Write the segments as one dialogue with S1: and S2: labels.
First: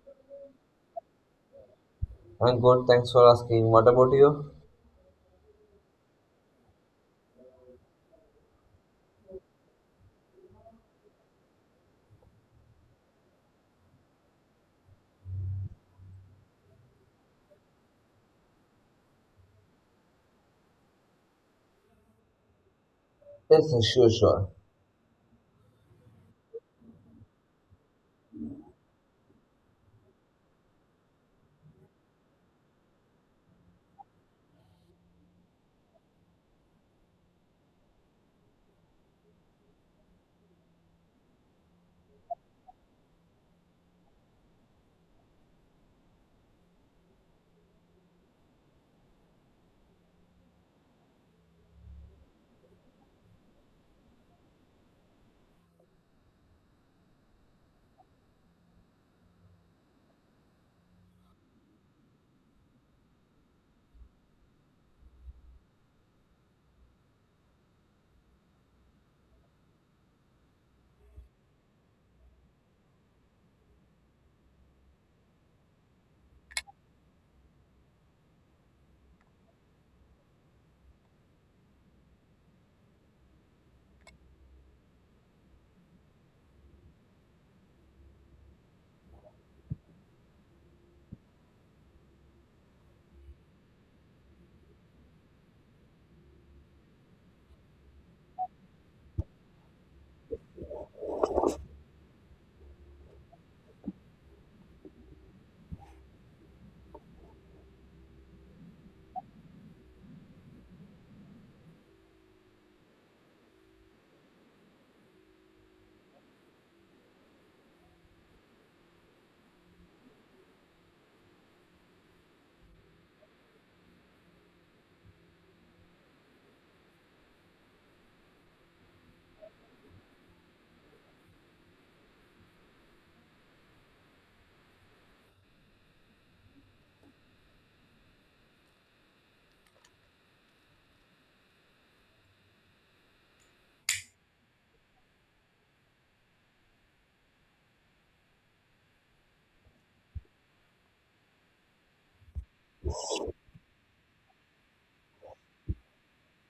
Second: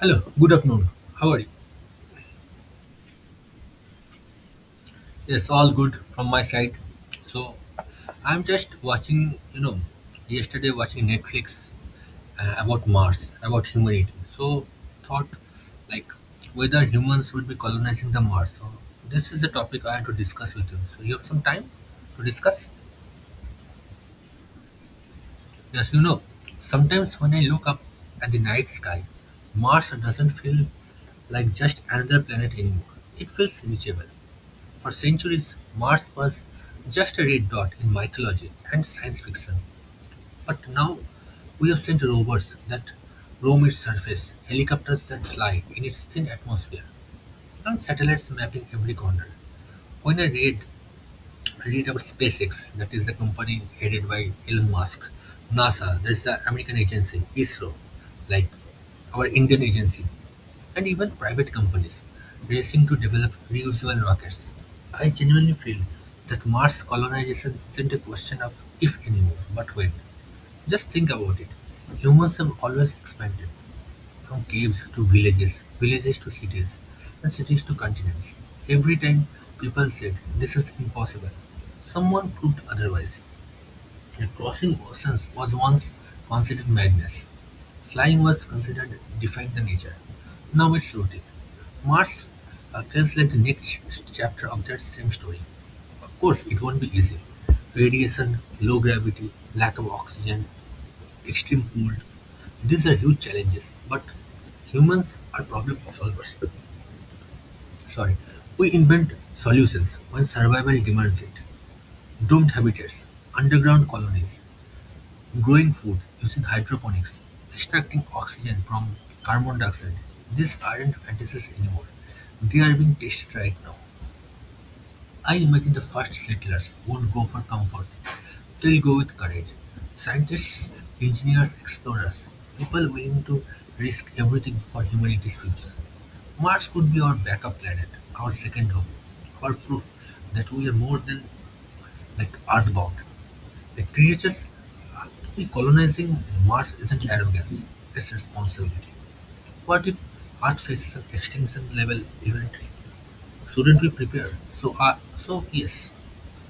S1: Hello, good afternoon. How are you?
S2: I'm good, thanks for asking. What about you?
S1: Yes, all good from my side. So, I'm just watching, you know, yesterday watching Netflix about Mars, about humanity. So, thought like whether humans would be colonizing the Mars. So, this is the topic I want to discuss with you. So, you have some time to discuss?
S2: Yes, yes, sure, sure.
S1: Yes, sometimes when I look up at the night sky, Mars doesn't feel like just another planet anymore. It feels reachable. For centuries, Mars was just a red dot in mythology and science fiction. But now we have sent rovers that roam its surface, helicopters that fly in its thin atmosphere, and satellites mapping every corner. When I read about SpaceX, that is the company headed by Elon Musk. NASA, that's the American agency. ISRO, like our Indian agency. And even private companies racing to develop reusable rockets. I genuinely feel that Mars colonization isn't a question of if anymore, but when. Just think about it. Humans have always expanded. From caves to villages, villages to cities, and cities to continents. Every time people said, "This is impossible," someone proved otherwise. And crossing oceans was once considered madness. Flying was considered defying the nature. Now it's routine. Mars feels like the next chapter of that same story. Of course, it won't be easy. Radiation, low gravity, lack of oxygen, extreme cold. These are huge challenges, but humans are problem solvers. Sorry, we invent solutions when survival demands it. Doomed habitats, underground colonies, growing food using hydroponics, extracting oxygen from carbon dioxide. These aren't fantasies anymore. They are being tested right now. I imagine the first settlers won't go for comfort. They'll go with courage. Scientists, engineers, explorers, people willing to risk everything for humanity's future. Mars could be our backup planet, our second home, our proof that we are more than like earthbound. The creatures actually colonizing Mars isn't arrogance, it's responsibility. What if Earth faces an extinction level event? Shouldn't we prepare? So yes,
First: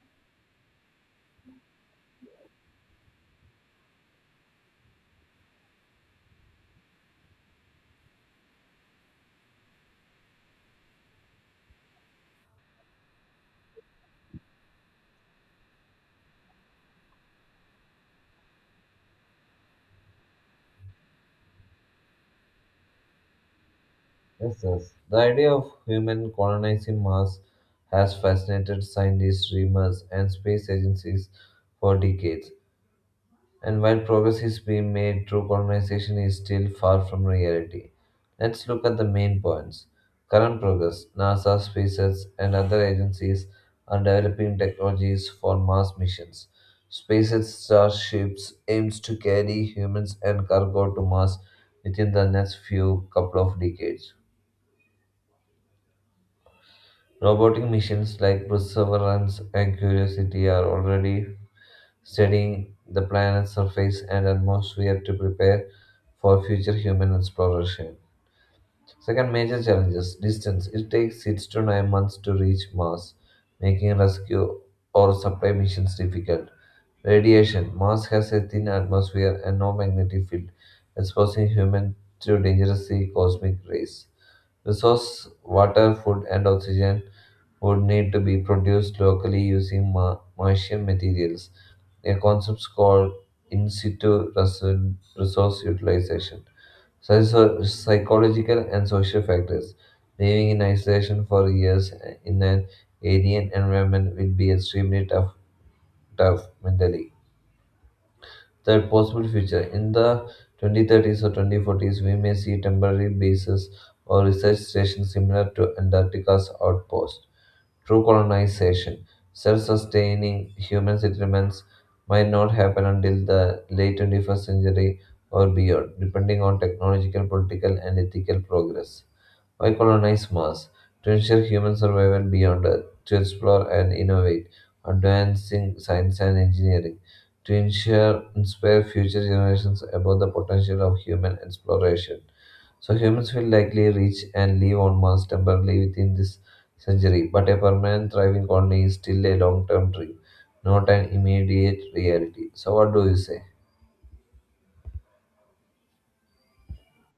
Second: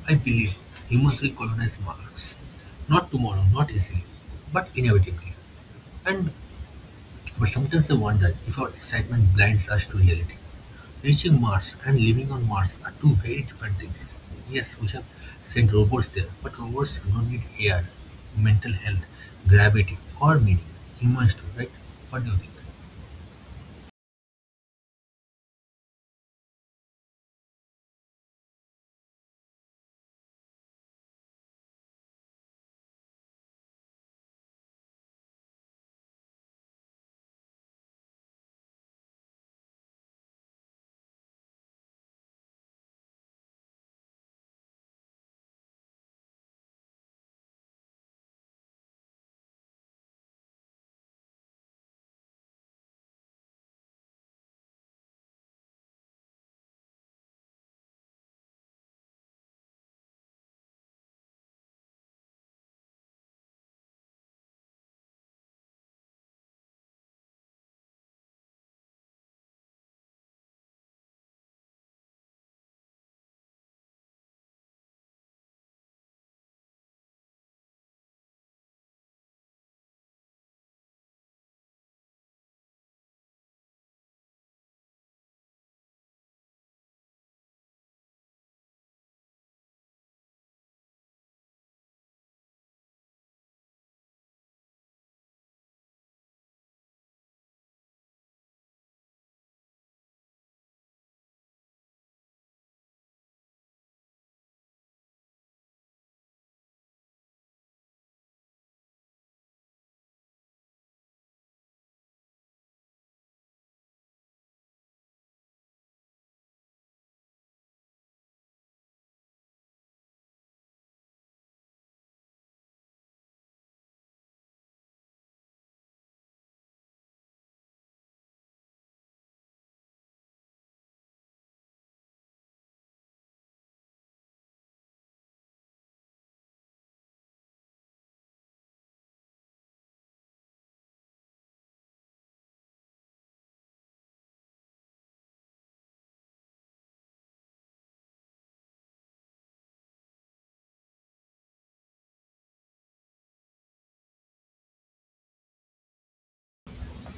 S1: I believe humans will colonize Mars. Not tomorrow, not easily, but inevitably. And but sometimes I wonder if our excitement blinds us to reality. Reaching Mars and living on Mars are two very different things. Yes, we have sent robots there, but robots don't need air, mental health, gravity, or meaning. Humans do, right? What do you think?
S2: Yes, yes. The idea of human colonizing Mars has fascinated scientists, dreamers, and space agencies for decades. And while progress is being made, true colonization is still far from reality. Let's look at the main points. Current progress: NASA, SpaceX, and other agencies are developing technologies for Mars missions. SpaceX Starships aims to carry humans and cargo to Mars within the next few couple of decades. Robotic missions like Perseverance and Curiosity are already studying the planet's surface and atmosphere to prepare for future human exploration. Second, major challenges: distance. It takes 6 to 9 months to reach Mars, making rescue or supply missions difficult. Radiation. Mars has a thin atmosphere and no magnetic field, exposing humans to dangerous cosmic rays. Resource: water, food, and oxygen would need to be produced locally using Martian materials, a concept called in situ resource utilization. Such so psychological and social factors. Living in isolation for years in an alien environment will be extremely tough mentally. Third, possible future: in the 2030s or 2040s, we may see temporary bases or research stations similar to Antarctica's outpost. True colonization, self sustaining human settlements, might not happen until the late 21st century or beyond, depending on technological, political, and ethical progress. Why colonize Mars? To ensure human survival beyond Earth, to explore and innovate, advancing science and engineering, to ensure inspire future generations about the potential of human exploration. So humans will likely reach and live on Mars temporarily within this century, but a permanent thriving colony is still a long-term dream, not an immediate reality. So what do you say?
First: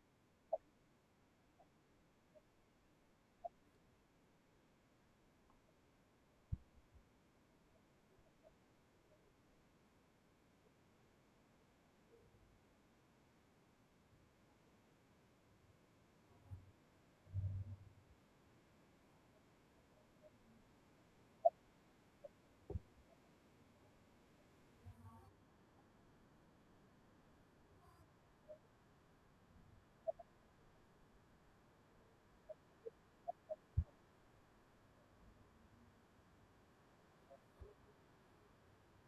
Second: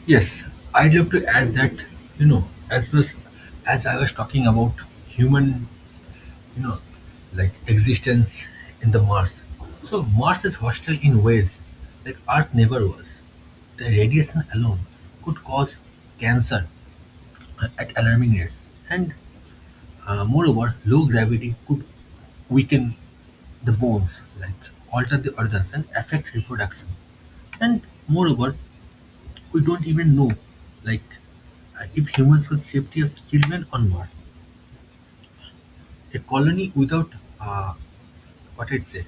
S1: Yes, I'd love to add that, you know, as I was talking about human, you know, like existence in the Mars. So Mars is hostile in ways like Earth never was. The radiation alone could cause cancer at alarming rates, and moreover, low gravity could weaken the bones, like alter the organs and affect reproduction. And moreover, we don't even know, like, if humans could safety of children on Mars. A colony without, uh, what I'd say,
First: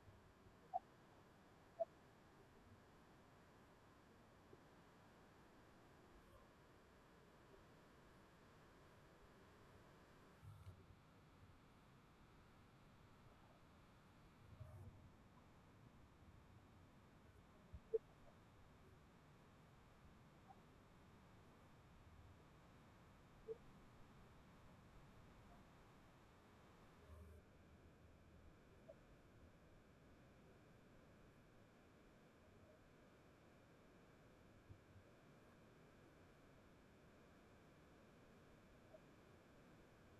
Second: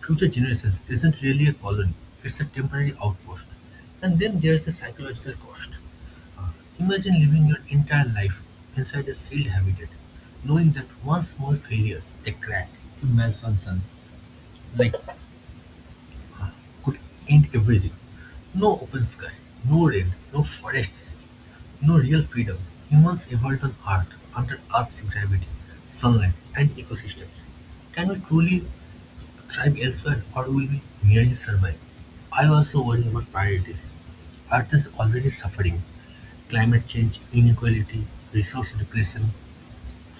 S1: future generations isn't really a colony. It's a temporary outpost. And then there's the psychological cost. Uh, imagine living your entire life inside a sealed habitat, knowing that one small failure, a crack, a malfunction, like, could end everything. No open sky, no rain, no forests, no real freedom. Humans evolved on Earth under Earth's gravity, sunlight, and ecosystems. Can we truly thrive elsewhere, or will we merely survive? I also worry about priorities. Earth is already suffering. Climate change, inequality, resource depletion,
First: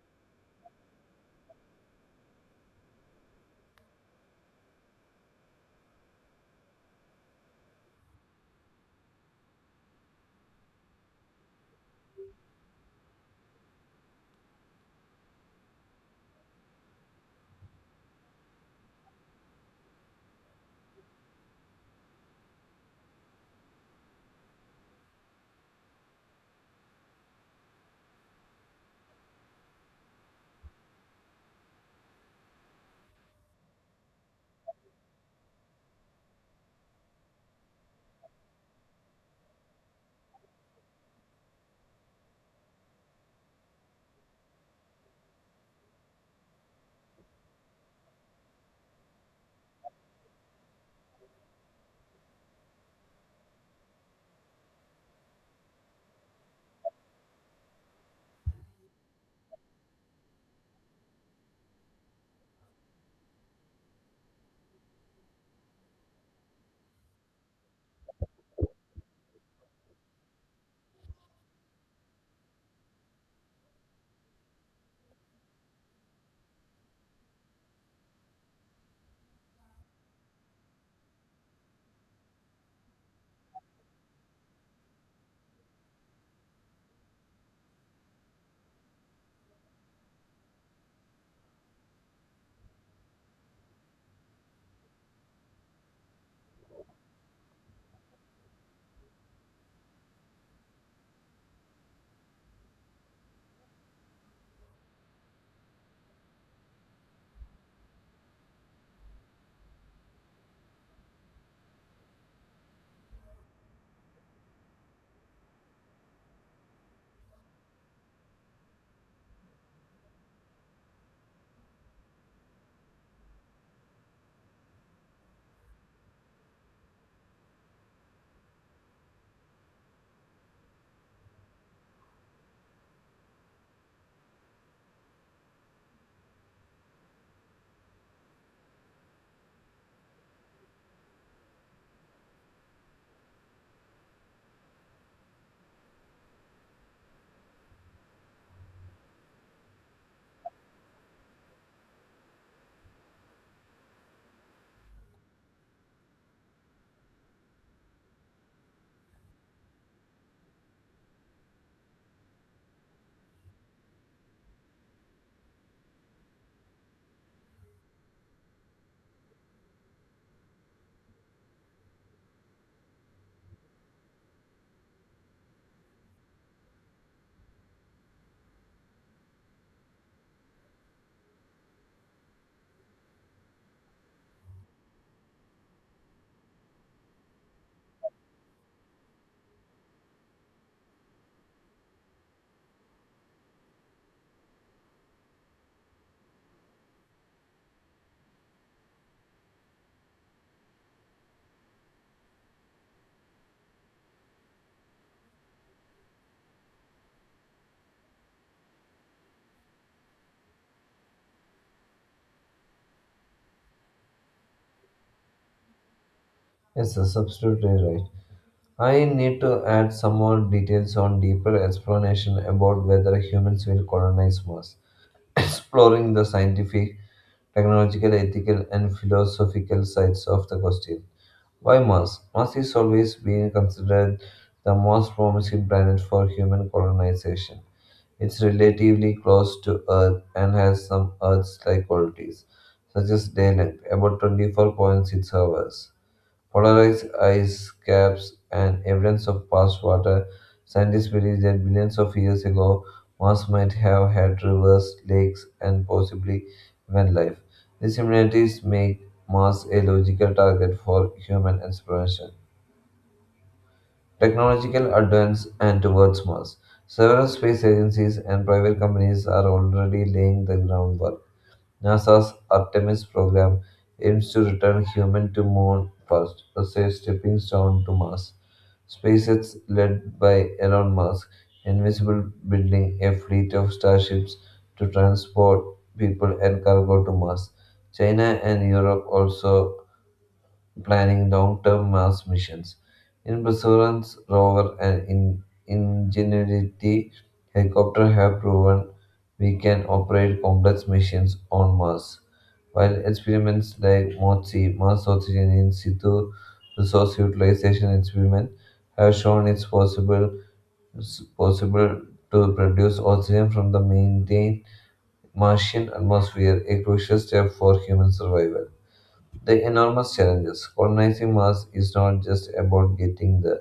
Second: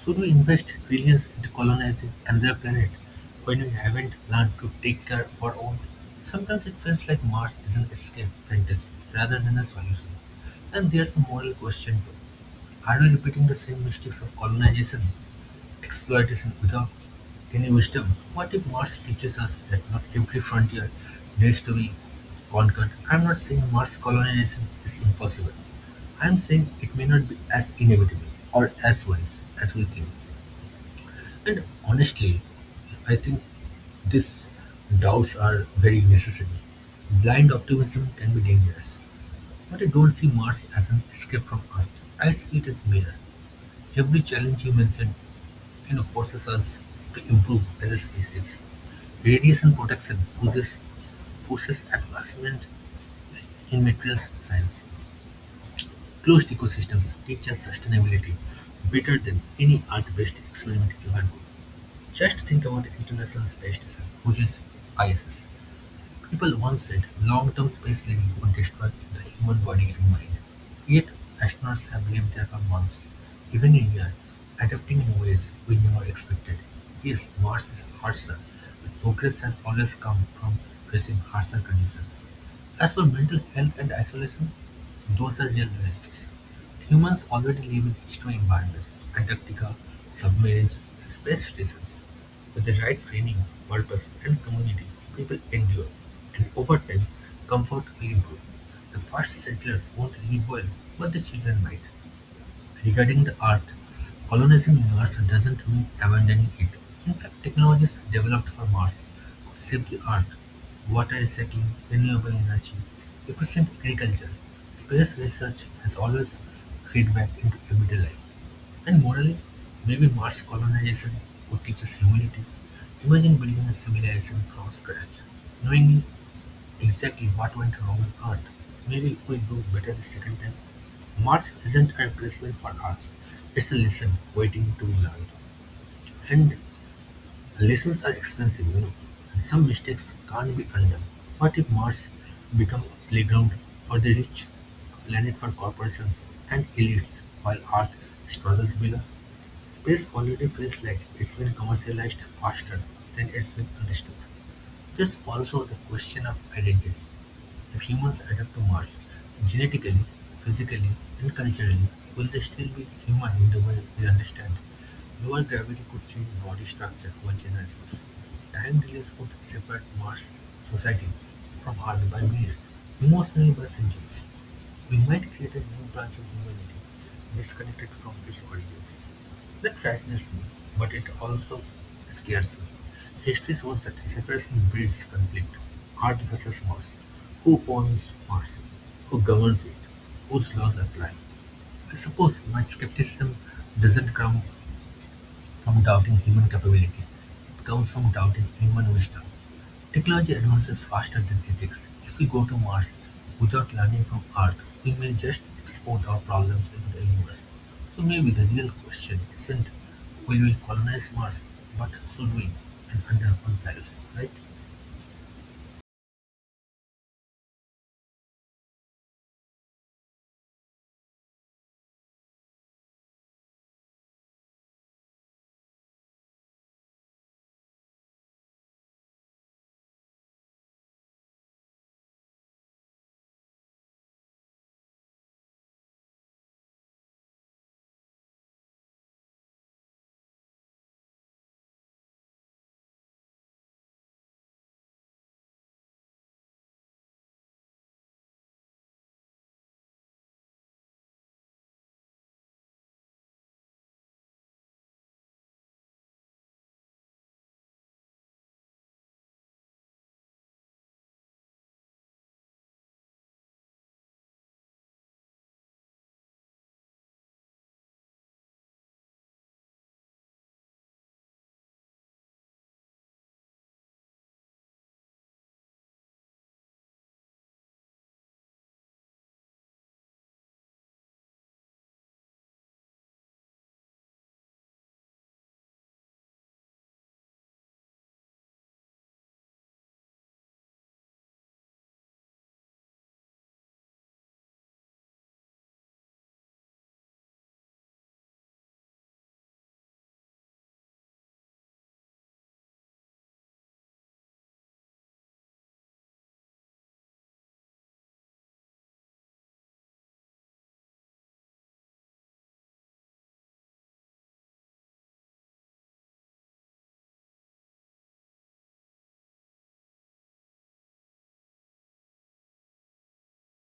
S1: should we invest trillions into colonizing another planet when we haven't learned to take care of our own? Sometimes it feels like Mars is an escape fantasy rather than a solution. And there's a moral question too. Are we repeating the same mistakes of colonization? Exploitation without any wisdom? What if Mars teaches us that not every frontier needs to be conquered? I'm not saying Mars colonization is impossible. I'm saying it may not be as inevitable or as wise as we think. And honestly, I think these doubts are very necessary. Blind optimism can be dangerous, but I don't see Mars as an escape from Earth. I see it as mirror. Every challenge you mentioned, forces us to improve as a species. Radiation protection pushes advancement in materials science. Closed ecosystems teach us sustainability better than any art-based experiment you can do. Just think about the International Space Station, which is ISS. People once said long-term space living would destroy the human body and mind. Yet, astronauts have lived there for months, even a year, adapting in ways we never expected. Yes, Mars is harsher, but progress has always come from facing harsher conditions. As for mental health and isolation, those are real risks. Humans already live in extreme environments: Antarctica, submarines, space stations. With the right training, purpose, and community, people endure, and over time, comfort will improve. The first settlers won't live well, but the children might. Regarding the Earth, colonizing Mars doesn't mean abandoning it. In fact, technologies developed for Mars could save the Earth. Water recycling, renewable energy, efficient agriculture, space research has always feedback into everyday life. And morally, maybe Mars colonization could teach us humility. Imagine building a civilization from scratch, knowing exactly what went wrong on Earth. Maybe we do better the second time. Mars isn't a replacement for Earth, it's a lesson waiting to be learned. And lessons are expensive, and some mistakes can't be undone. What if Mars become a playground for the rich, a planet for corporations and elites, while Earth struggles below? Space already feels like it's been commercialized faster than it's been understood. There's also the question of identity: if humans adapt to Mars genetically, physically, and culturally, will they still be human in the way we understand? Lower gravity could change body structure over generations. Time delays could separate Mars societies from Earth by years, emotionally by centuries. We might create a new branch of humanity, disconnected from its origins. That fascinates me, but it also scares me. History shows that separation breeds conflict. Art versus Mars. Who owns Mars? Who governs it? Whose laws apply? I suppose my skepticism doesn't come from doubting human capability. It comes from doubting human wisdom. Technology advances faster than physics. If we go to Mars without learning from Earth, we may just export our problems into the universe. So maybe the real question isn't will we colonize Mars, but should we, and under what values, right?
S2: Yes, sir, absolutely right. I need to add some more details on deeper explanation about whether humans will colonize Mars, exploring the scientific, technological, ethical, and philosophical sides of the question. Why Mars? Mars is always been considered the most promising planet for human colonization. It's relatively close to Earth and has some Earth-like qualities, such as day length, about 24.6 hours, polarized ice caps, and evidence of past water. Scientists believe that billions of years ago, Mars might have had rivers, lakes, and possibly even life. These similarities make Mars a logical target for human exploration. Technological advance and towards Mars. Several space agencies and private companies are already laying the groundwork. NASA's Artemis program aims to return humans to moon first, a safe stepping stone to Mars. SpaceX, led by Elon Musk, envisages building a fleet of starships to transport people and cargo to Mars. China and Europe also planning long-term Mars missions. In Perseverance rover and in Ingenuity helicopter have proven we can operate complex missions on Mars, while experiments like MOTSI, Mars Oxygen In Situ Resource Utilization Experiment, have shown it's possible to produce oxygen from the maintained Martian atmosphere, a crucial step for human survival. The enormous challenges. Colonizing Mars is not just about getting there,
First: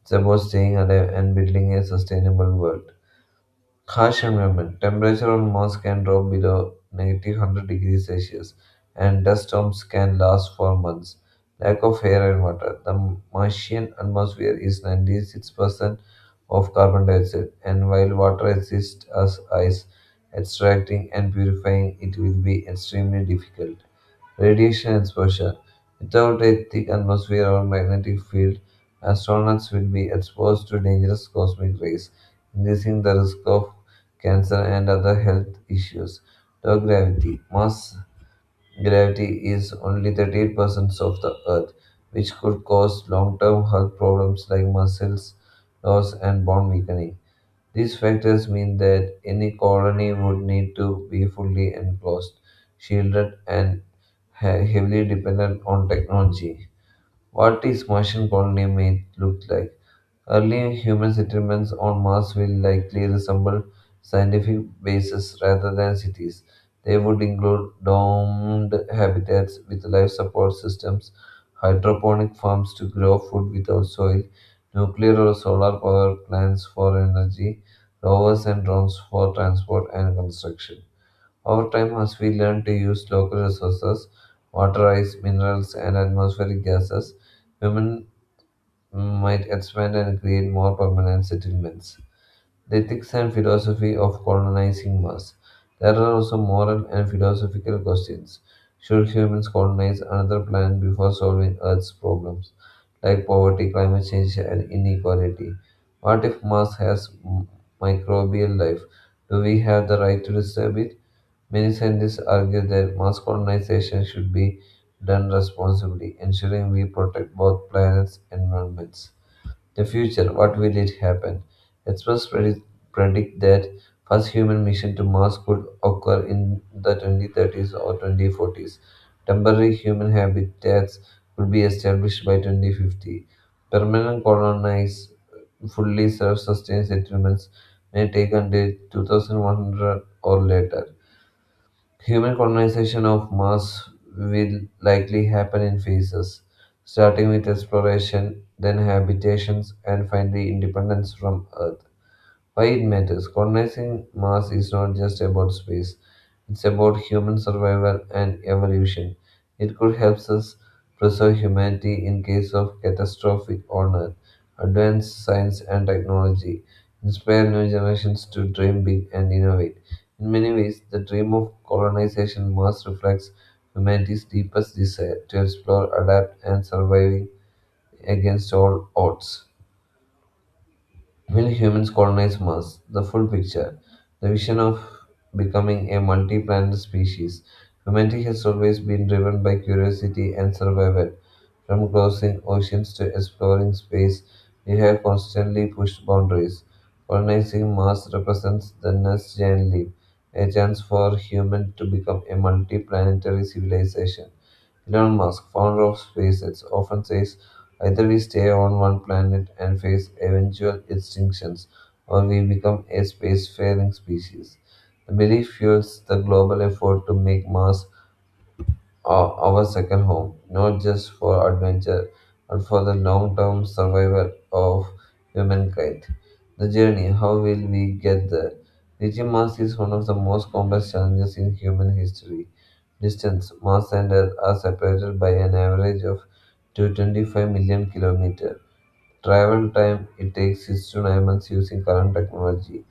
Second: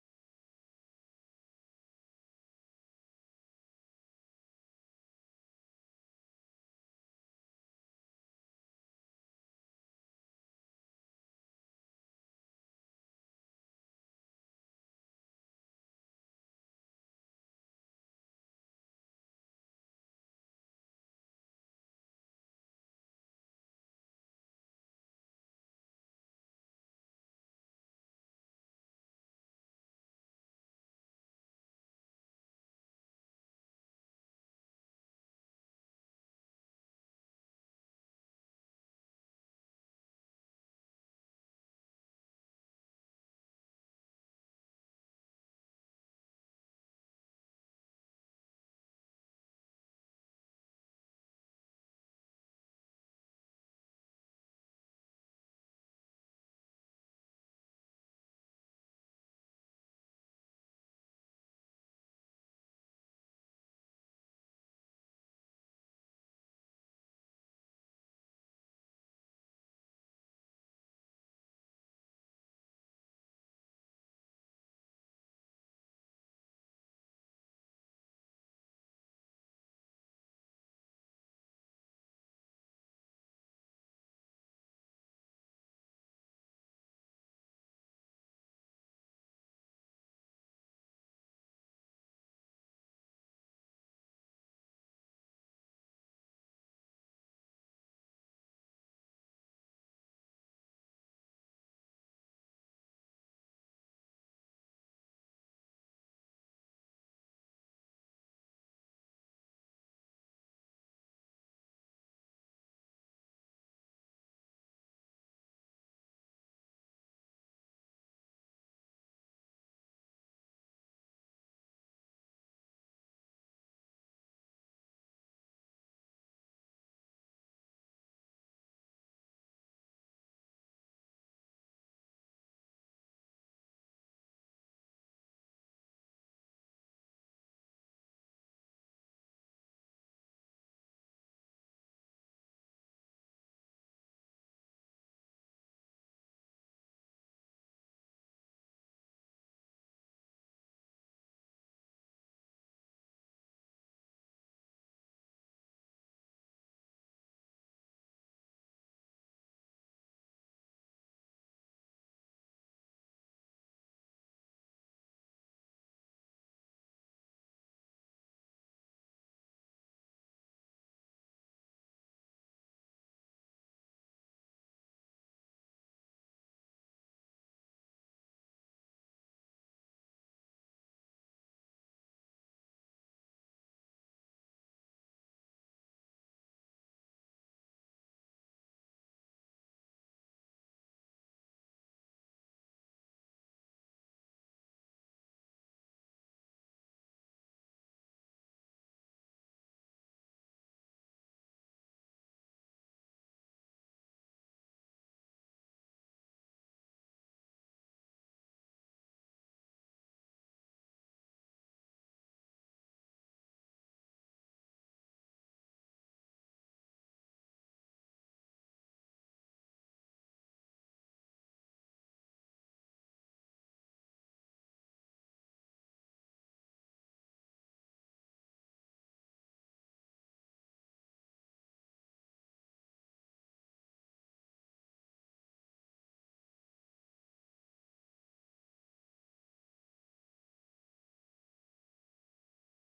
S2: it's about staying alive and building a sustainable world. Harsh environment. Temperature on Mars can drop below negative 100 degrees Celsius, and dust storms can last for months. Lack of air and water. The Martian atmosphere is 96% of carbon dioxide, and while water exists as ice, extracting and purifying it will be extremely difficult. Radiation exposure. Without a thick atmosphere or magnetic field, astronauts will be exposed to dangerous cosmic rays, increasing the risk of cancer and other health issues. Low gravity. Mars gravity is only 38% of the Earth, which could cause long term health problems like muscles loss and bone weakening. These factors mean that any colony would need to be fully enclosed, shielded, and heavily dependent on technology. What is Martian colony may look like? Early human settlements on Mars will likely resemble scientific bases rather than cities. They would include domed habitats with life support systems, hydroponic farms to grow food without soil, nuclear or solar power plants for energy, rovers and drones for transport and construction. Over time, as we learn to use local resources, water, ice, minerals, and atmospheric gases, women might expand and create more permanent settlements. The ethics and philosophy of colonizing Mars. There are also moral and philosophical questions. Should humans colonize another planet before solving Earth's problems, like poverty, climate change, and inequality? What if Mars has microbial life? Do we have the right to disturb it? Many scientists argue that Mars colonization should be done responsibly, ensuring we protect both planets' environments. The future, what will it happen? Experts predict that first human mission to Mars could occur in the 2030s or 2040s. Temporary human habitats could be established by 2050. Permanent colonized, fully self-sustained settlements may take until 2100 or later. Human colonization of Mars will likely happen in phases, starting with exploration, then habitations, and finally independence from Earth. Why it matters? Colonizing Mars is not just about space, it's about human survival and evolution. It could help us preserve humanity in case of catastrophic on Earth, advance science and technology, inspire new generations to dream big and innovate. In many ways, the dream of colonization Mars reflects humanity's deepest desire to explore, adapt, and survive against all odds. Will humans colonize Mars? The full picture. The vision of becoming a multi planet species. Humanity has always been driven by curiosity and survival. From crossing oceans to exploring space, we have constantly pushed boundaries. Colonizing Mars represents the next giant leap, a chance for human to become a multi planetary civilization. Elon Musk, founder of SpaceX, often says either we stay on one planet and face eventual extinctions, or we become a spacefaring species. The belief fuels the global effort to make Mars are our second home, not just for adventure, but for the long term survival of humankind. The journey, how will we get there? Reaching Mars is one of the most complex challenges in human history. Distance: Mars and Earth are separated by an average of 225 million kilometers. Travel time: it takes 6 to 9 months using current technology.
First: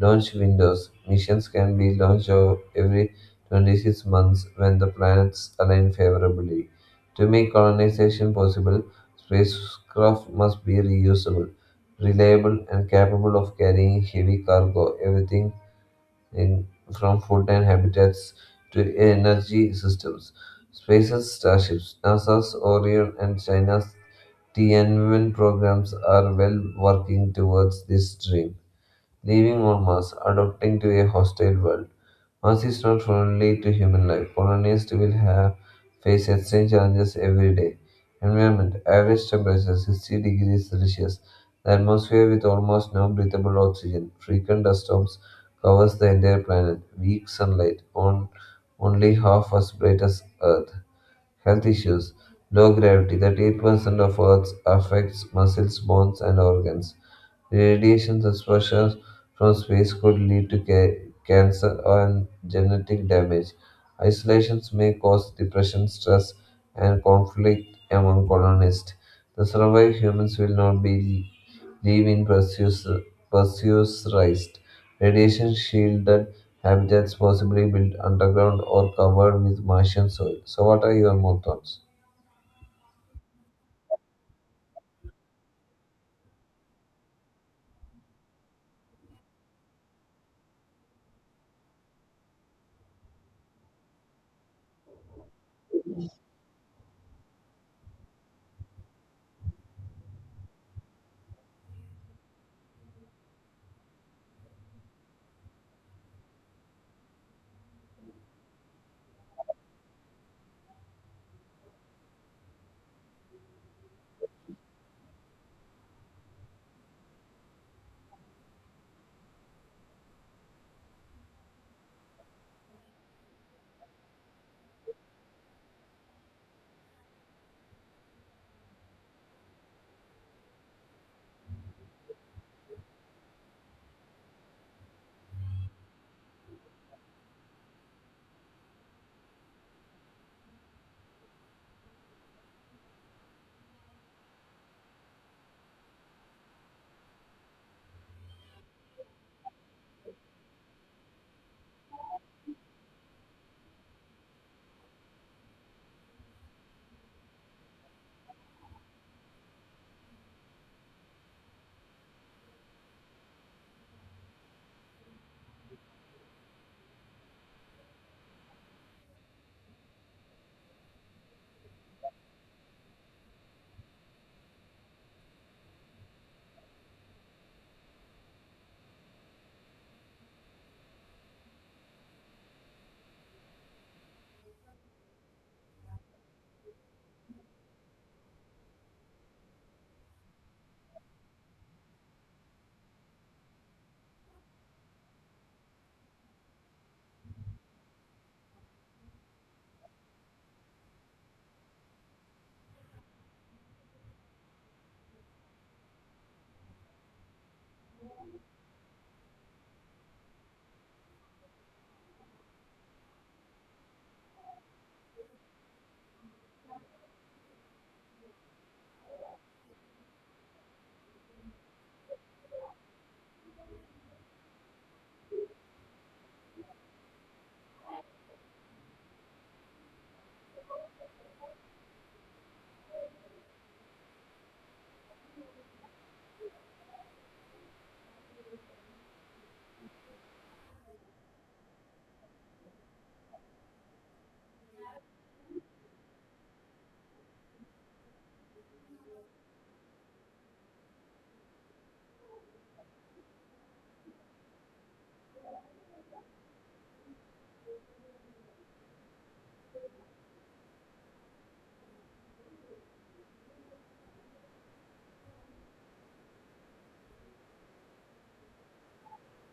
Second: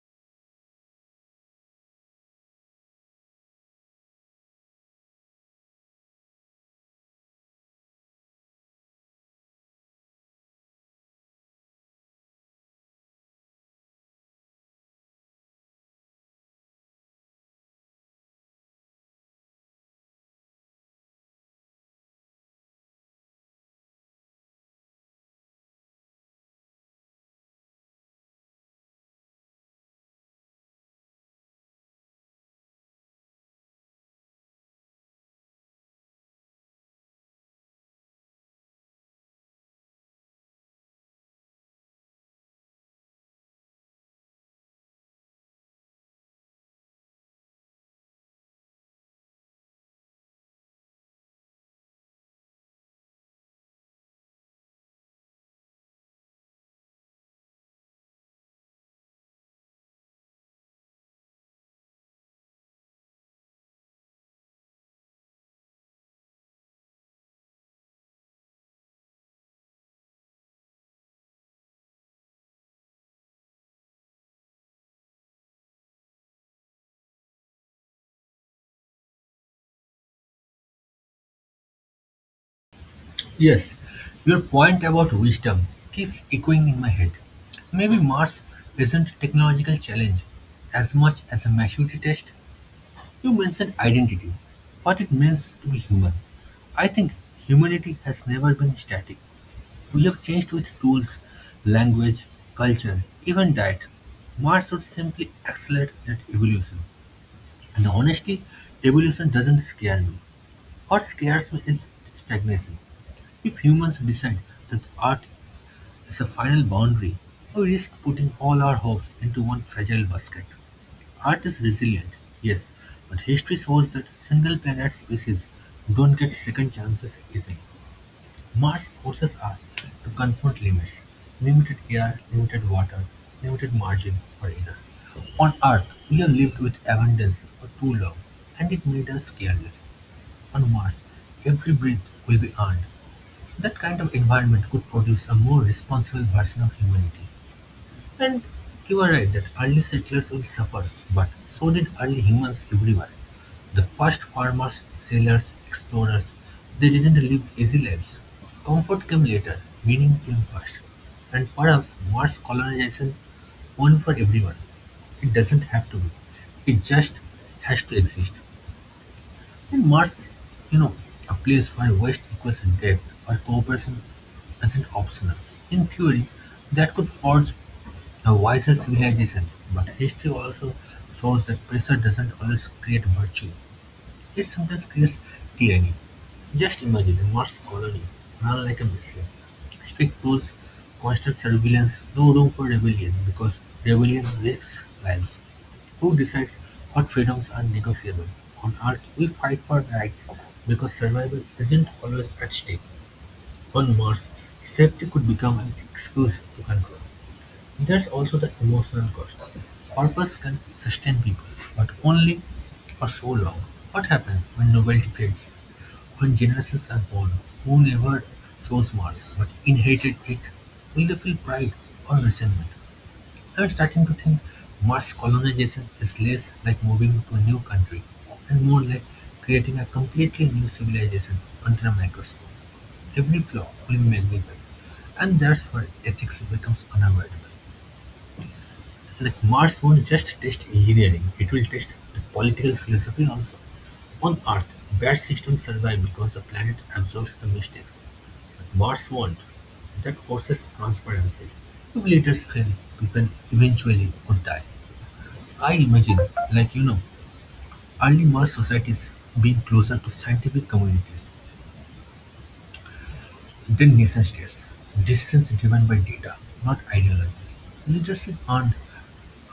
S2: Launch windows. Missions can be every 26 months when the planets align favorably. To make colonization possible, spacecraft must be reusable, reliable, and capable of carrying heavy cargo. Everything in, from food and habitats to energy systems. Space's starships, NASA's Orion, and China's Tianwen programs are well working towards this dream. Living on Mars, adapting to a hostile world. Earth is not friendly to human life. Colonists will have face extreme challenges every day. Environment average temperature 60 degrees Celsius. The atmosphere with almost no breathable oxygen. Frequent dust storms covers the entire planet. Weak sunlight on only half as bright as Earth. Health issues low gravity, 38% of Earth affects muscles, bones, and organs. Radiation exposure from space could lead to cancer and genetic damage. Isolations may cause depression, stress, and conflict among colonists. The survived humans will not be live in pressurized, radiation shielded habitats, possibly built underground or covered with Martian soil. So, what are your more thoughts?
S1: Yes, your point about wisdom keeps echoing in my head. Maybe Mars isn't technological challenge as much as a maturity test. You mentioned identity, what it means to be human. I think humanity has never been static. We have changed with tools, language, culture, even diet. Mars would simply accelerate that evolution. And honestly, evolution doesn't scare me. What scares me is stagnation. If humans decide that art as a final boundary, we risk putting all our hopes into one fragile basket. Earth is resilient, yes, but history shows that single planet species don't get second chances easily. Mars forces us to confront limits, limited air, limited water, limited margin for error. On Earth, we have lived with abundance for too long, and it made us careless. On Mars, every breath will be earned. That kind of environment could produce a more responsible version of humanity. And you are right that early settlers will suffer, but so did early humans everywhere. The first farmers, sailors, explorers, they didn't live easy lives. Comfort came later, meaning came first. And perhaps Mars colonization will for everyone. It doesn't have to be. It just has to exist. And Mars, you know, a place where waste equals depth, where cooperation isn't optional. In theory, that could forge a wiser civilization, but history also shows that pressure doesn't always create virtue. It sometimes creates tyranny. Just imagine a Mars colony run like a machine. Strict rules, constant surveillance, no room for rebellion because rebellion risks lives. Who decides what freedoms are negotiable? On Earth, we fight for rights because survival isn't always at stake. On Mars, safety could become an excuse to control. There's also the emotional cost. Purpose can sustain people, but only for so long. What happens when novelty fades? When generations are born who never chose Mars but inherited it? Will they feel pride or resentment? I'm starting to think Mars colonization is less like moving to a new country and more like creating a completely new civilization under a microscope. Every flaw will be magnified. And that's where ethics becomes unavoidable. Like Mars won't just test engineering, it will test the political philosophy also. On Earth, bad systems survive because the planet absorbs the mistakes, but Mars won't. That forces transparency. If leaders fail, people eventually would die. I imagine, like early Mars societies being closer to scientific communities. Then nation states, decisions driven by data, not ideology. Leadership earned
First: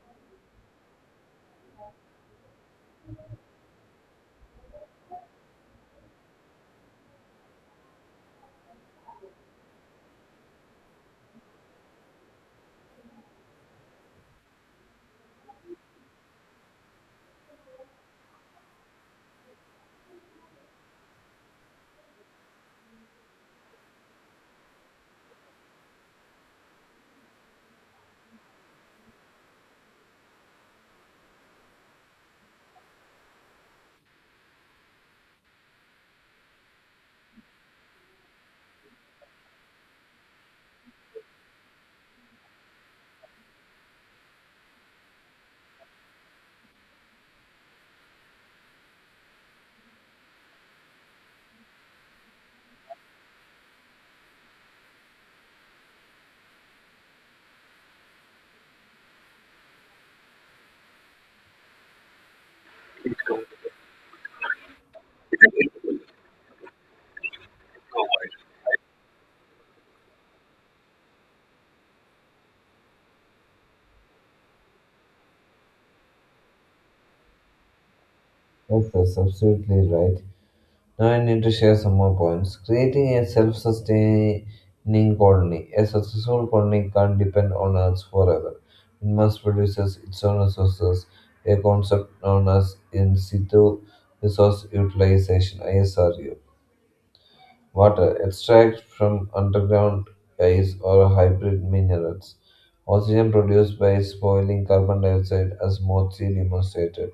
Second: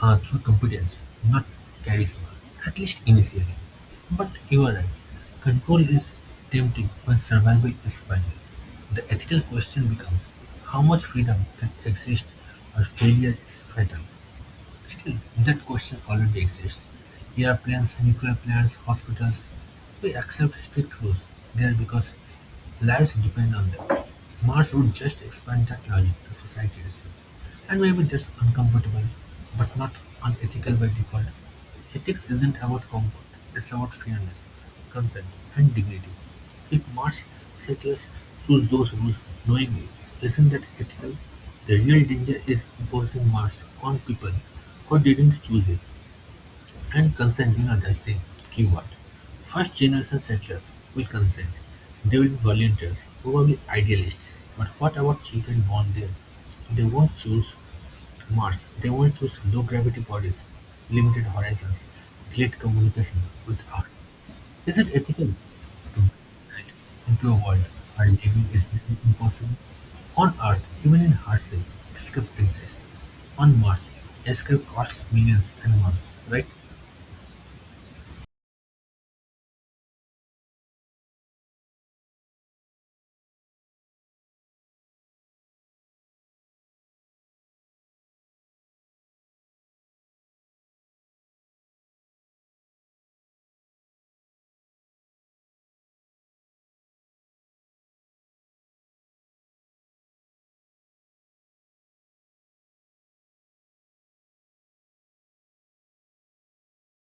S1: through competence, not charisma, at least initially. But you are right, control is tempting when survival is fragile. The ethical question becomes how much freedom can exist or failure is fatal. Still, that question already exists. Airplanes, nuclear plants, hospitals. We accept strict rules there because lives depend on them. Mars would just expand that logic to society itself. And maybe that's uncomfortable, but not unethical by default. Ethics isn't about comfort, it's about fairness, consent, and dignity. If Mars settlers choose those rules knowingly, isn't that ethical? The real danger is imposing Mars on people who didn't choose it. And consent, that's the keyword. First generation settlers will consent. They will be volunteers, probably idealists. But what about children born there? They won't choose Mars. They won't choose low gravity bodies, limited horizons, delayed communication with Earth. Is it ethical right, into a world where living is nearly impossible? On Earth, even in hardship, escape exists. On Mars, escape costs millions and months, right?
S2: Yes, that's absolutely right. Now, I need to share some more points. Creating a self sustaining colony. A successful colony can't depend on Earth forever. It must produce its own resources, a concept known as in situ resource utilization (ISRU). Water extract from underground ice or hybrid minerals. Oxygen produced by spoiling carbon dioxide, as Mozzi demonstrated.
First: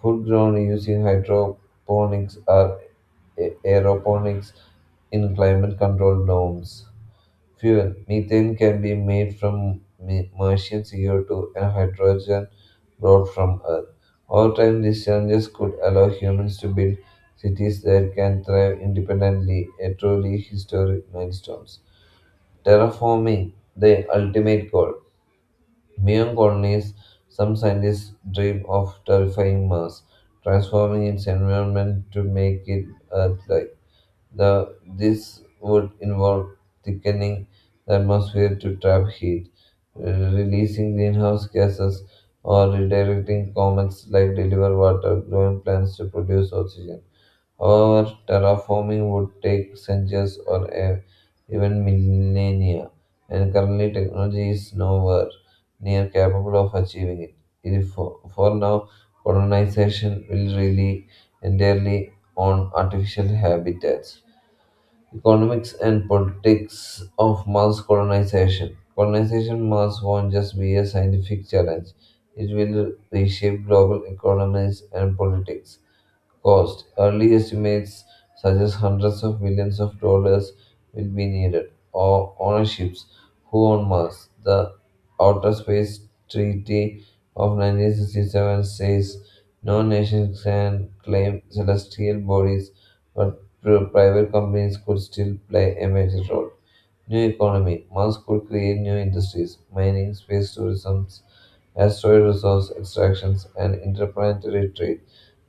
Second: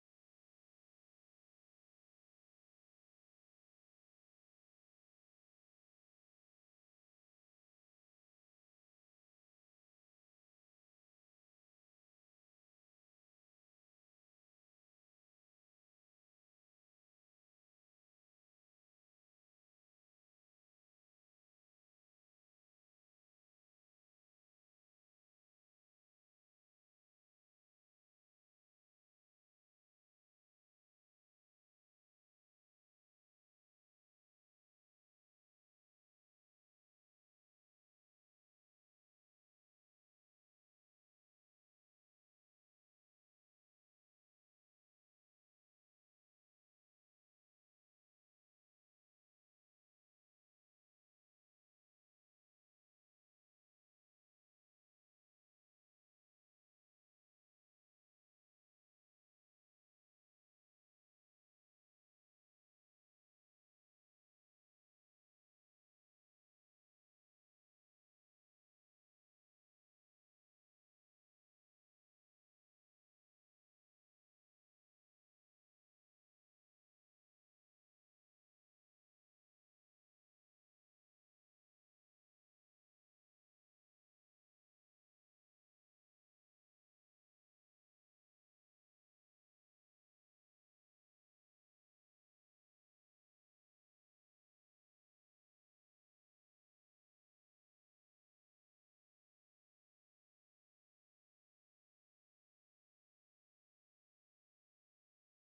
S2: Food grown using hydroponics or aeroponics in climate controlled domes fuel. Methane can be made from Martian CO2 and hydrogen brought from Earth. Over time, these challenges could allow humans to build cities that can thrive independently, a truly historic milestone. Terraforming, the ultimate goal. Beyond colonies, some scientists dream of terrifying Mars, transforming its environment to make it Earth-like. The, this would involve thickening the atmosphere to trap heat, releasing greenhouse gases, or redirecting comets like deliver water growing plants to produce oxygen. However, terraforming would take centuries or even millennia, and currently technology is nowhere near capable of achieving it. If for, for now, colonization will rely entirely on artificial habitats economics and politics of mass colonization. Colonization mass won't just be a scientific challenge, it will reshape global economies and politics cost. Early estimates suggest hundreds of millions of dollars will be needed. Or ownerships who own Mars? The Outer Space Treaty of 1967 says no nation can claim celestial bodies, but private companies could still play a major role. New economy. Mars could create new industries, mining, space tourism, asteroid resource extractions, and interplanetary trade.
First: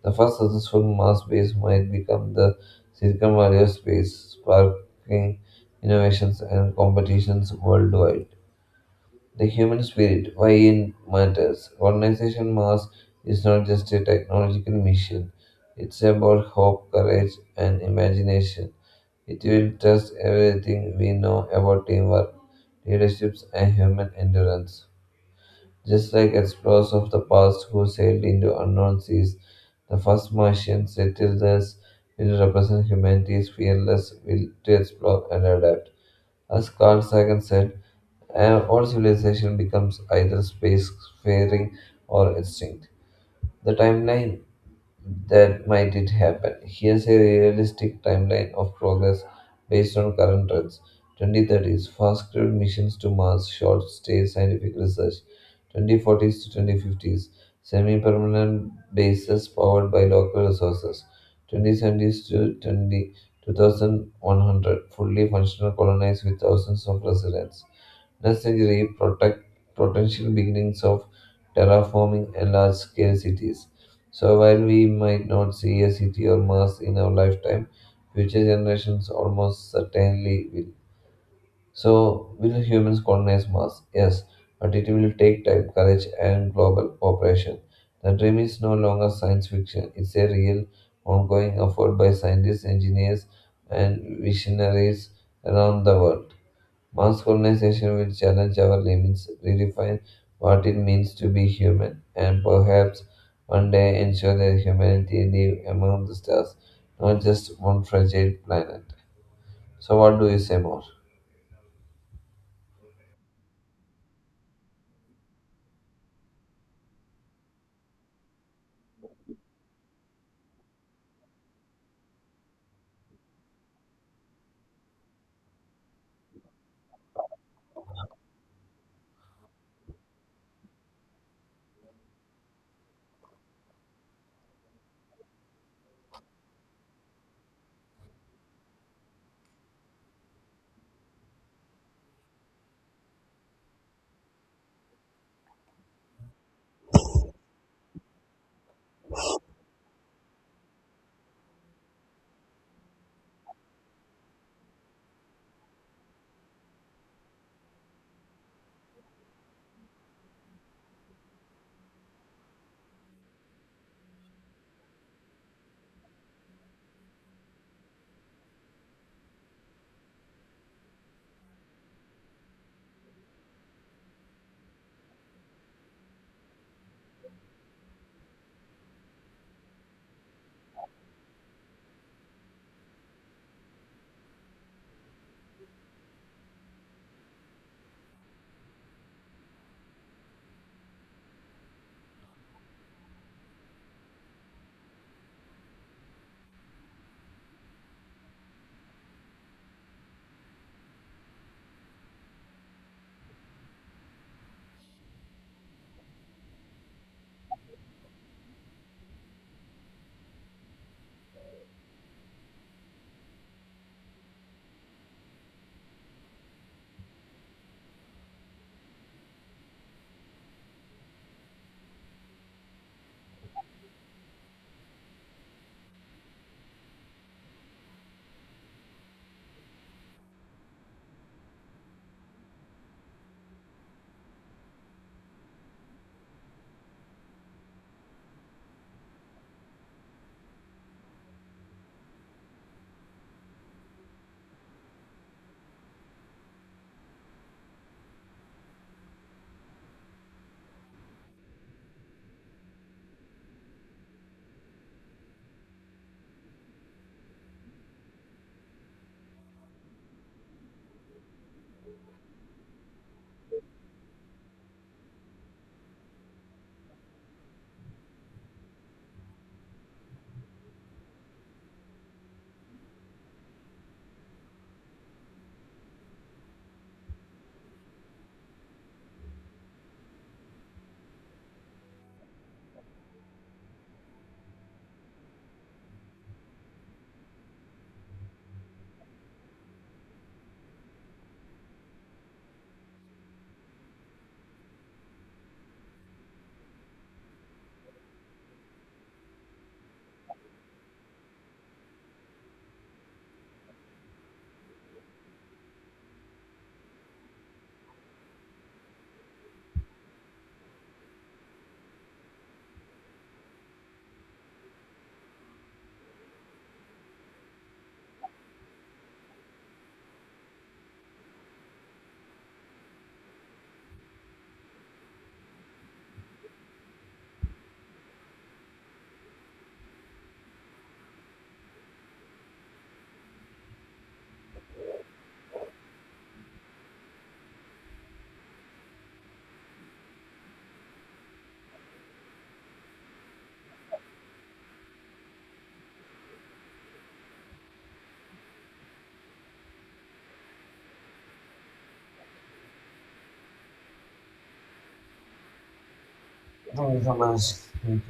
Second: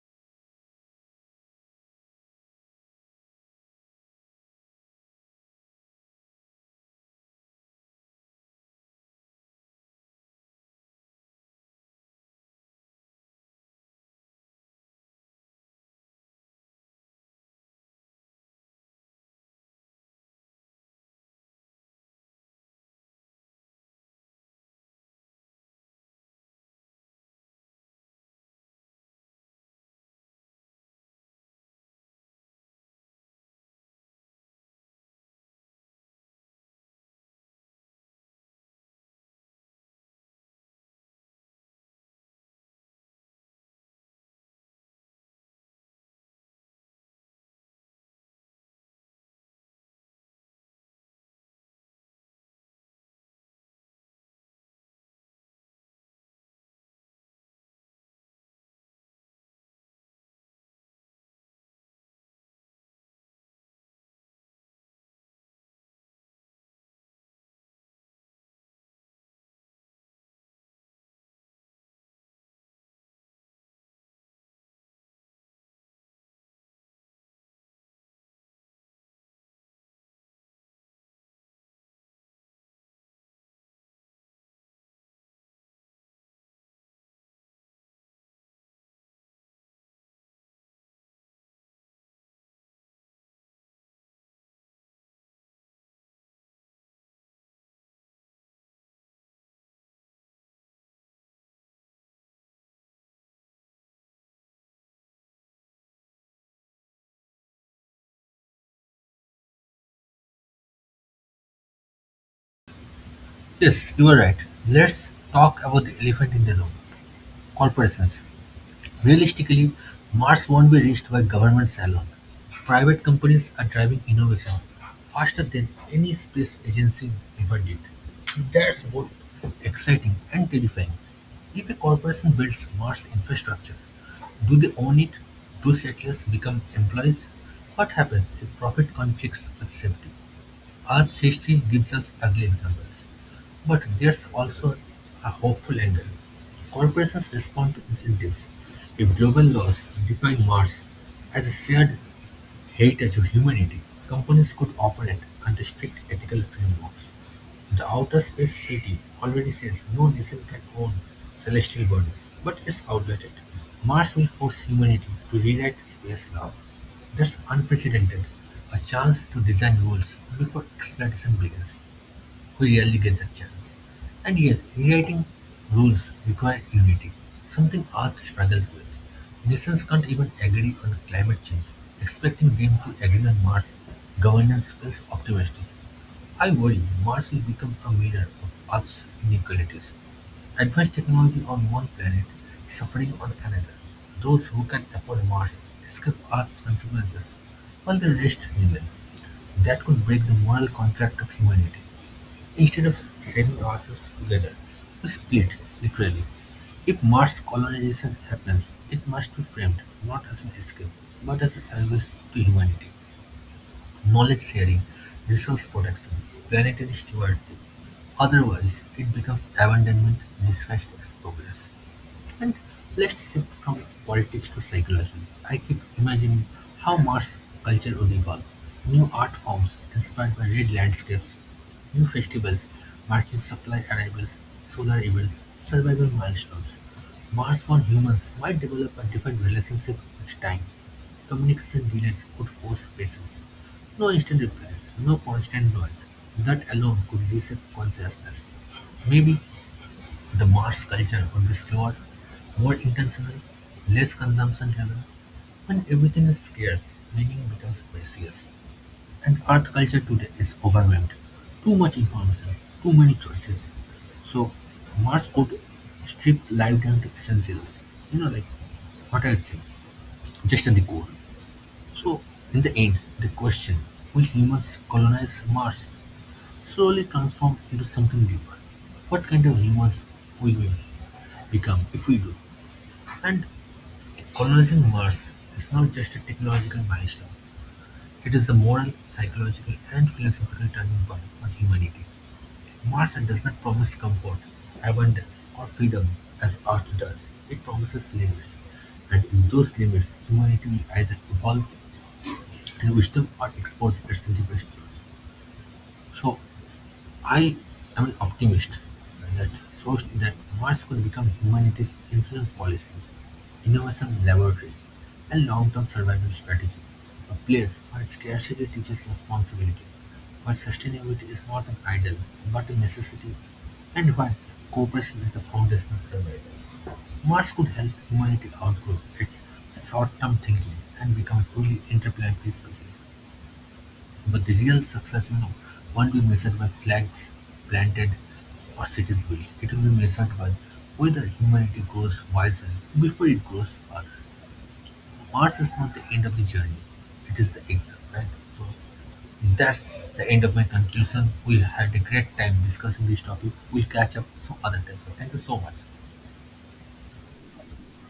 S2: The first successful Mars-based might become the Silicon Valley of space, sparking innovations and competitions worldwide. The human spirit, why it matters. Colonization Mars is not just a technological mission, it's about hope, courage, and imagination. It will test everything we know about teamwork, leaderships, and human endurance. Just like explorers of the past who sailed into unknown seas, the first Martian settlers will represent humanity's fearless will to explore and adapt. As Carl Sagan said, "And all civilization becomes either spacefaring or extinct." The timeline that might it happen. Here's a realistic timeline of progress based on current trends. 2030s, fast crewed missions to Mars, short stay scientific research. 2040s to 2050s, semi permanent bases powered by local resources. 2070s to 2100, fully functional colonies with thousands of residents. Next century, protect potential beginnings of terraforming and large scale cities. So while we might not see a city or Mars in our lifetime, future generations almost certainly will. So will humans colonize Mars? Yes, but it will take time, courage, and global cooperation. The dream is no longer science fiction; it's a real, ongoing effort by scientists, engineers, and visionaries around the world. Mass colonization will challenge our limits, redefine what it means to be human, and perhaps one day ensure that humanity live among the stars, not just on fragile planet. So, what do you say more?
S1: Yes, you are right. Let's talk about the elephant in the room corporations. Realistically, Mars won't be reached by governments alone. Private companies are driving innovation faster than any space agency ever did. That's both exciting and terrifying. If a corporation builds Mars infrastructure, do they own it? Do settlers become employees? What happens if profit conflicts with safety? Earth's history gives us ugly examples, but there's also a hopeful angle. Corporations respond to incentives. If global laws define Mars as a shared heritage of humanity, companies could operate under strict ethical frameworks. The Outer Space Treaty already says no nation can own celestial bodies, but it's outdated. Mars will force humanity to rewrite space law. That's unprecedented, a chance to design rules before expedition begins. We rarely get that chance. And yet, rewriting rules requires unity, something Earth struggles with. Nations can't even agree on climate change. Expecting them to agree on Mars governance feels optimistic. I worry Mars will become a mirror of Earth's inequalities. Advanced technology on one planet, suffering on another. Those who can afford Mars escape Earth's consequences, while the rest remain. That could break the moral contract of humanity. Instead of saving ourselves together, we split, literally. If Mars colonization happens, it must be framed not as an escape, but as a service to humanity, knowledge sharing, resource protection, planetary stewardship. Otherwise, it becomes abandonment disguised as progress. And let's shift from politics to psychology. I keep imagining how Mars culture would evolve. New art forms inspired by red landscapes, new festivals marking supply arrivals, solar events, survival milestones. Mars-born humans might develop a different relationship with time. Communication delays could force patience. No instant replies, no constant noise. That alone could reset consciousness. Maybe the Mars culture would be slower, more intentional, less consumption-driven. When everything is scarce, meaning becomes precious. And Earth culture today is overwhelmed. Too much information, too many choices. So Mars would strip life down to essentials. Like what I'd say, just at the core. So in the end, the question, will humans colonize Mars slowly transform into something deeper. What kind of humans we will become if we do. And colonizing Mars is not just a technological milestone, it is a moral, psychological, and philosophical turning point for humanity. Mars does not promise comfort, abundance, or freedom as Earth does, it promises limits. And in those limits, humanity will either evolve in wisdom or expose its deepest flaws. So, I am an optimist that shows that Mars could become humanity's insurance policy, innovation laboratory, and long-term survival strategy. A place where scarcity teaches responsibility, where sustainability is not an idol but a necessity, and where cooperation is the foundation of survival. Mars could help humanity outgrow its short-term thinking and become a truly interplanetary species. But the real success, won't be measured by flags planted or cities built. It will be measured by whether humanity grows wiser before it grows farther. So Mars is not the end of the journey; it is the exit, right? So that's the end of my conclusion. We had a great time discussing this topic. We'll catch up some other time. So thank you so much.
S2: Thank you so much.